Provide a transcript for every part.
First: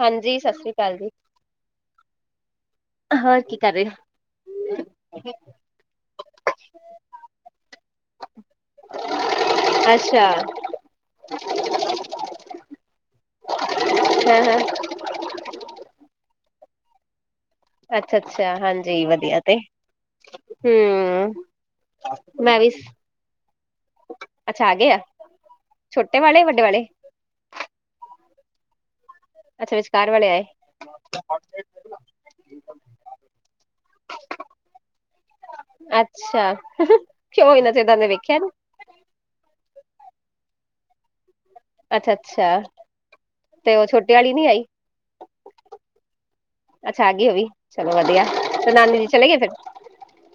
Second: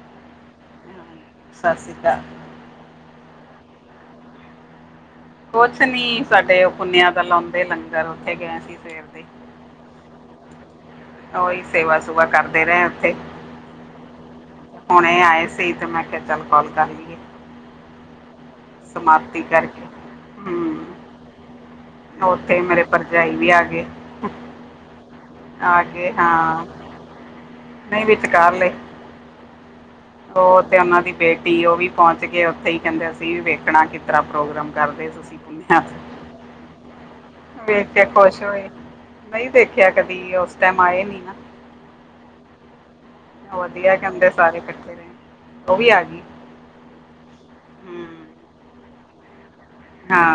ਹਾਂਜੀ ਸਤਿ ਸ੍ਰੀ ਅਕਾਲ ਜੀ। ਸਤਿ ਸ੍ਰੀ ਅਕਾਲ। ਹੋਰ ਕੀ ਕਰ ਰਏ। ਕੁਛ ਨੀ ਸਾਡੇ ਓ ਪੁੰਨਿਆ ਦਾ ਲਾਉਂਦੇ ਲੰਗਰ ਉੱਥੇ ਗਏ ਸੀ ਸਵੇਰ ਦੇ ਅੱਛਾ ਉਹੀ ਸੇਵਾ ਸੂਵਾ ਕਰਦੇ ਰਏ ਉਥੇ ਹਾਂ ਹਾਂ ਹੁਣੇ ਆਏ ਸੀ ਤੇ ਮੈਂ ਕਿਆ ਚੱਲ ਕਾਲ ਕਰ ਲਈਏ। ਅੱਛਾ-ਅੱਛਾ ਹਾਂਜੀ ਵਧੀਆ ਸਮਾਪਤੀ ਤੇ ਕਰਕੇ ਹਮ ਹੂੰ। ਮੈਂ ਉੱਥੇ ਵੀ ਮੇਰੇ ਭਰਜਾਈ ਵੀ ਆ ਗਏ। ਅੱਛਾ ਆ ਗਏ ਆ ਛੋਟੇ ਵਾਲੇ ਵੱਡੇ ਵਾਲੇ ਨਈ ਵਿੱਚਕਾਰ ਲਏ। ਅੱਛਾ ਵਿਚਕਾਰ ਵਾਲੇ ਆਏ ਓ ਤੇ ਉਹਨਾਂ ਦੀ ਬੇਟੀ ਓ ਵੀ ਪਹੁੰਚ ਕੇ ਉੱਥੇ ਹੀ ਕੈਂਦੇ ਅਸੀਂ ਵੇਖਣਾ ਜਿਸ ਤਰਾਂ ਪ੍ਰੋਗਰਾਮ ਕਰਦੇ ਤੁਸੀਂ ਘੁੰਮਿਆ ਅੱਛਾ ਕਿਉਂ ਇੰਨਾ ਚਿਰ ਵੇਖ ਦਾ ਕੇ ਮੈਂ ਵੇਖਿਆ ਖੁਸ਼ ਨੀ ਹੋਏ। ਨਈ ਦੇਖਿਆ ਕਦੀ ਉਸ ਟੈਮ ਆਏ ਨੀ ਨਾ। ਅੱਛਾ-ਅੱਛਾ ਵਧੀਆ ਕੈਂਦੇ ਸਾਰੇ ਕੱਠੇ ਰਏ ਓ ਵੀ ਆ ਗਈ। ਅੱਛਾ ਆਗੀ ਓ ਵੀ ਚਲੋ ਵਧੀਆ ਹਮ ਤੇ ਨਾਨੀ ਜੀ ਚਲੇ ਗਏ ਫਿਰ ਹਾਂ।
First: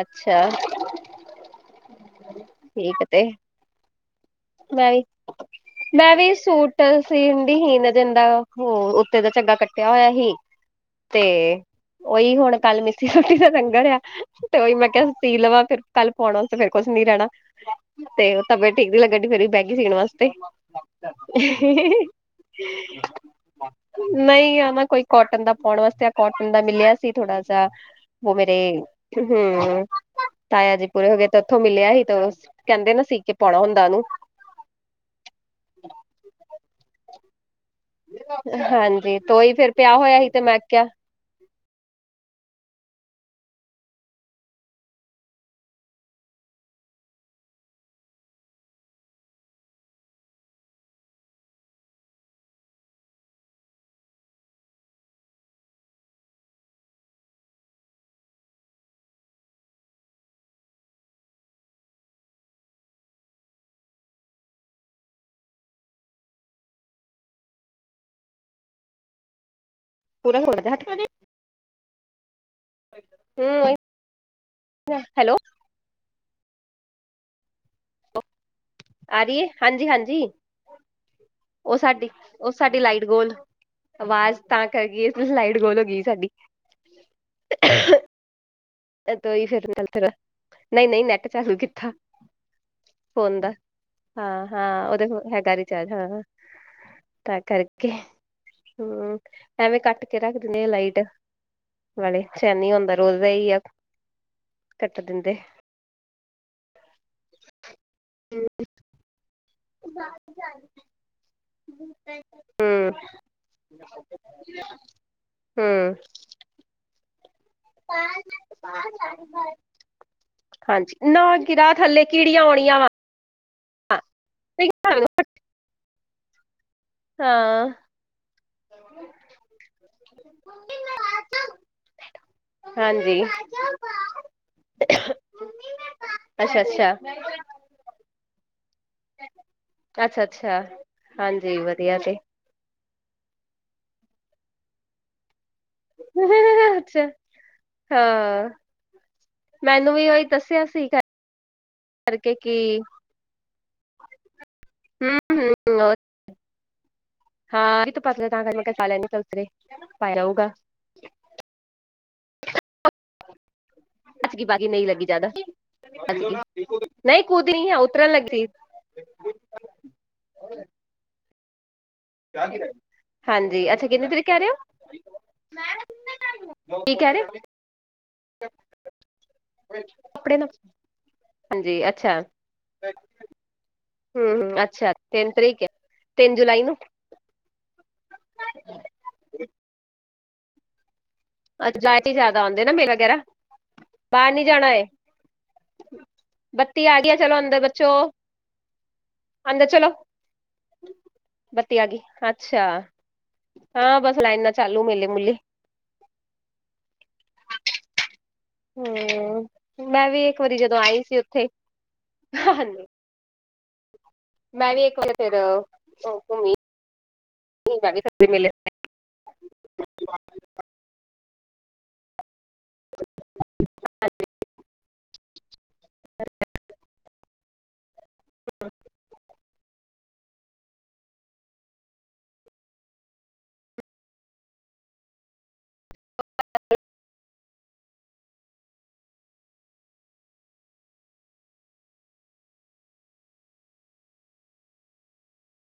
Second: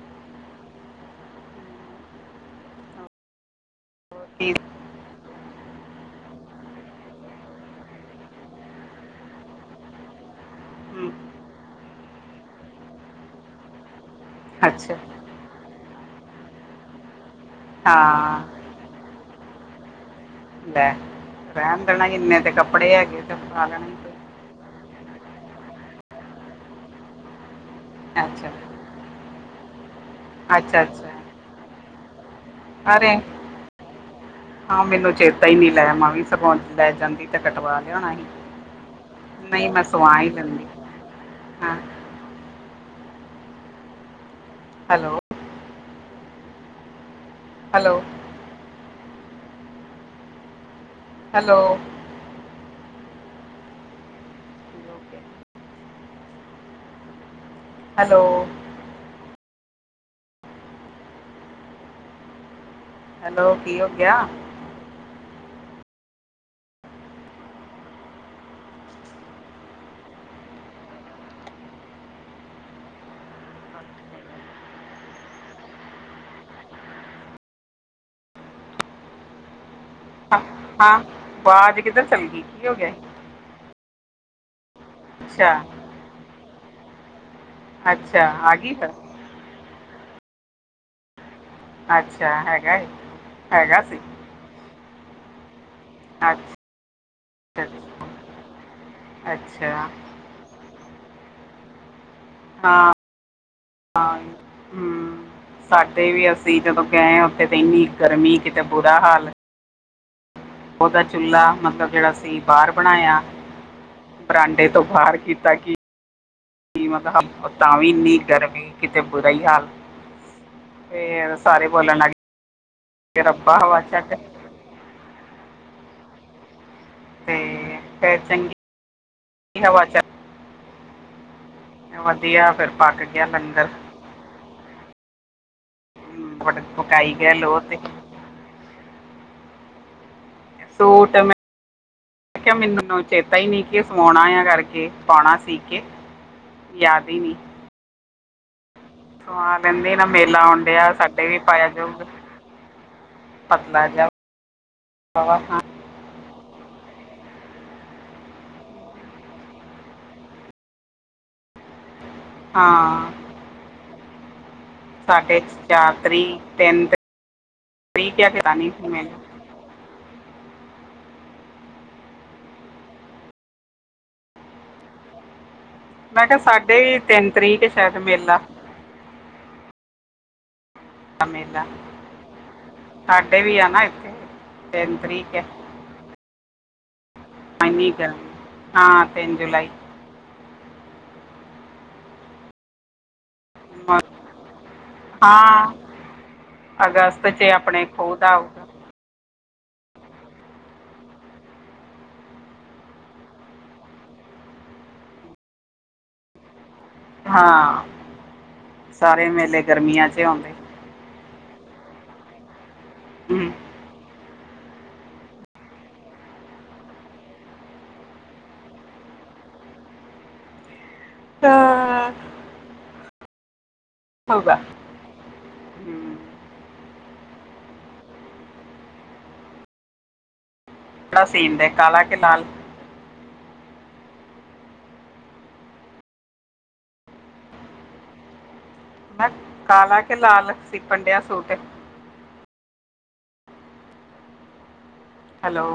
ਅੱਛਾ ਠੀਕ ਤੇ ਠੀਕ ਮੈਂ ਵੀ ਮੈਂ ਵੀ ਸੂਟ ਸੀਣ ਡੀ ਹੀ ਇੰਨੇ ਦਿਨਦਾ ਉੱਤੇ ਦਾ ਚੱਗਾ ਕੱਟਿਆ ਹੋਇਆ ਹੀ। ਤੇ ਹਮ, ਉਹੀ ਹੁਣ ਕੱਲ ਮਿੱਸੀ ਰੋਟੀ ਦਾ ਲੰਗਰ ਆ ਤੇ ਉਹੀ ਮੈਂ ਅੱਛਾ ਕਿਆ ਸੀ ਲਵਾਂ ਫਿਰ ਕੱਲ ਪਾਉਣਾ ਤੇ ਫੇਰ ਕੁਛ ਨੀ ਰੈਂਣਾ ਤੇ ਓ ਹਾਂ ਤਬੀਅਤ ਠੀਕ ਨੀ ਲੱਗਣ ਫਿਰ ਵੀ ਬਹਿਗੀ ਸੀਣ ਵਾਸਤੇ ਲੈ ਰੈਂਣ ਦੇਣਾ ਇੰਨੇ ਤੇ ਕੱਪੜੇ ਹੈਗੇ ਤੇ ਪਾ ਲੈਣਾ ਕੋਈ ਨਈ ਹਨ ਨਾ ਕੋਈ ਕੋਟਨ ਦਾ ਪਾਉਣ ਵਾਸਤੇ ਅ ਕੋਟਨ ਦਾ ਮਿਲਿਆ ਸੀ ਥੋੜਾ ਜ ਓ ਅੱਛਾ ਮੇਰੇ ਤੇ ਹੂੰ ਤਾਇਆ ਅੱਛਾ ਜੀ ਪੂਰੇ ਹੋ ਅੱਛਾ ਗਏ ਤੇ ਉੱਥੋਂ ਮਿਲਿਆ ਹੀ ਤੇ ਕੈਂਦੇ ਨਾ ਅਰੇ ਸੀ ਕੇ ਪਾਉਣਾ ਹੁੰਦਾ ਉਹਨੂੰ ਹਾਂ ਮੈਨੂੰ ਚੇਤਾ ਹੀ ਨਈ ਲੈ ਆ ਮੈਂ ਵੀ ਸਗੋਂ ਲੈ ਜਾਂਦੀ ਤੇ ਕਟਵਾ ਮਿਲਣ ਆਏਗੀ ਹਾਂਜੀ ਤੇ ਉਹੀ ਨਈ ਫਿਰ ਮੈਂ ਪਿਆ ਸਵਾ ਹੋਇਆ ਈ ਸੀ ਤੇ ਮੈਂ ਲੈਂਦੀ ਕਿਹਾ ਹਾਂ। Hello hello hello hello hello ਕੀ ਹੋ ਗਿਆ। [inaudible] ਹੂੰ, ਹੈਲੋ। ਆ ਰਹੀ ਆ, ਹਾਂਜੀ-ਹਾਂਜੀ। ਹਾਂ, ਆਵਾਜ਼ ਕਿੱਧਰ ਓਸਾਡੀ, ਚਲ ਗਈ ਓ ਕੀ ਹੋ ਸਾਡੀ ਗਿਆ ਲਾਈਟ ਗੋਲ ਆਵਾਜ਼ ਤਾਂ ਕਟ ਗਈ, ਲਾਈਟ ਅੱਛਾ ਗੋਲ ਹੋ ਗਈ ਸਾਡੀ। ਅੱਛਾ, ਆ ਗਈ ਫੇਰ। [unintelligible] ਨਈ-ਨਈ ਨੈਟ ਚਾਲੂ ਕੀਤਾ ਅੱਛਾ, ਹੈਗਾ ਏ ਹੈਗਾ ਸੀ। ਹਾਂ-ਹਾਂ ਓਦੇ ਹੈਗਾ ਰੀਚਾਰਜ ਹਾਂ ਅੱਛਾ ਤਾਂ ਕਰਕੇ ਅੱਛਾ, ਹੂੰ, ਅੱਛਾ ਐਵੇਂ ਕੱਟ ਕੇ ਰੱਖ ਦਿਦੇ ਆ ਲਾਈਟ। ਵਾਲੇ ਚੈਨੀ ਹੁੰਦਾ ਰੋਜ਼ਦਾ ਹੀ ਆ ਹਾ। ਕੱਟ ਦਿੰਦੇ। ਸਾਡੇ ਵੀ ਅਸੀਂ ਜਦੋਂ ਗਏ ਹਾਂ ਉੱਥੇ ਤਾਂ ਏਨੀ ਗਰਮੀ ਕਿਤੇ ਬੁਰਾ ਹਾਲ [inaudible] ਓਦਾ ਚੁੱਲ੍ਹਾ ਮਤਲਬ ਜੇਹੜਾ ਸੀ ਬਾਰ ਹਮ ਬਣਾਇਆ। ਬਰਾਂਡੇ ਤੋਂ ਬਾਰ ਕੀਤਾ ਕਿ ਹਮ ਕੀਮਤ ਹਬ ਤਾ ਵੀ ਏਨੀ ਗਰਮੀ ਕਿਤੇ ਬੁਰਾ ਹੀ ਹਾਲ। ਹਾਂਜੀ, ਨਾ ਗਿਰਾ ਥੱਲੇ ਕੀੜੀਆਂ ਔਣੀਆਂ ਵਾ। ਤੇ ਰੱਬਾ ਹਵਾ ਚ [inaudible] ਹਾਂ ਤੇ ਫੈਰ ਚੰਗੀ ਹਵਾ ਚੱਲ ਵਧੀਆ ਫੇਰ ਪੱਕ ਹਾਂਜੀ ਗਿਆ ਲੰਗਰ। ਅੱਛਾ ਅੱਛਾ ਪਕਾਈ ਗਏ ਲੋ ਤੇ। ਅੱਛਾ-ਅੱਛਾ, ਹਾਂਜੀ ਵਧੀਆ ਤੇ। ਕਿਆ ਮੈਨੂੰ ਚੇਤਾ ਹੀ ਨੀ ਕਿ ਸਵਾਣਾ ਆ ਕਰਕੇ ਪਾਉਣਾ ਸੀ। ਕੇ [inaudible] ਸੁਆ ਮੈਨੂੰ ਲੈਦੇ ਨਾ ਵੀ ਉਹੀ ਮੇਲਾ ਔਣ ਡਿਆ ਸਾਡੇ ਵੀ ਪਾਇਆ ਜਾਊਗਾ। ਕਿਉ ਕੀ ਪਤਲਾ ਜਾ ਹਮ ਹਵਾ ਖਾ। ਹਮ [inaudible] ਹਾਂ। [inaudible] ਨਹੀਂ ਕੂਦੀ ਨਹੀਂ ਹੈ ਉਤਰਨ ਲੱਗੀ [inaudible] ਹਾਂਜੀ, ਅੱਛਾ ਕਿੰਨੀ ਤਰੀਕ ਕੈ ਰਹੇ ਓ? ਮੈਂ ਕਿਆ, ਸਾਡੇ ਈ ਤਿੰਨ ਤਰੀਕ ਸ਼ੈਦ ਮੇਲਾ ਕੱਪੜੇ ਦਾ ਆ ਮੇਲਾ ਹਾਂਜੀ, ਅੱਛਾ। ਸਾਡੇ ਵੀ ਆ ਨਾ ਇੱਥੇ ਹੂੰ-ਹੂੰ, ਅੱਛਾ ਤਿੰਨ ਤੇਨ ਹੈ ਤਰੀਕ ਏ, ਤਿੰਨ ਜੁਲਾਈ ਨੂੰ ਹਾਂ, ਤਿੰਨ ਜੁਲਾਈ ਮ- ਬਾਰ ਨੀ ਜਾਣਾ ਓਏ। ਹਾਂ ਬੱਤੀ ਆਗੀ ਐ, ਅਗਸਤ ਚਲੋ 'ਚ ਅੰਦਰ ਆਪਣੇ ਬੱਚੋ, ਖੋਹ ਦਾ ਆਊਗਾ ਅੰਦਰ ਚਲੋ। ਬੱਤੀ ਆਗੀ, ਅੱਛਾ, ਹਾਂ ਬਸ ਲਾਈਨਾਂ ਚਾਲੂ, ਮੇਲੇ, ਮੁੂੱਲੇ ਹਾਂ, ਸਾਰੇ ਹੂੰ ਮੇਲੇ ਗਰਮੀਆਂ ਮੈਂ ਚ ਵੀ ਇੱਕ ਔਂਦੇ। ਵਾਰੀ ਜਦੋਂ ਆਈ ਨੀ ਸੀ ਓਥੇ ਹੂੰ। [unintelligible] [unintelligible] [inaudible] [unintelligible] [inaudible] ਕਪੜਾ ਸੀਨ ਦੇ ਕਾਲਾ ਕੇ ਲਾਲ। ਕਾਲਾ ਕੇ ਲਾਲ ਸੀ ਪੰਡਿਆ ਸੂਟ। ਹੈਲੋ,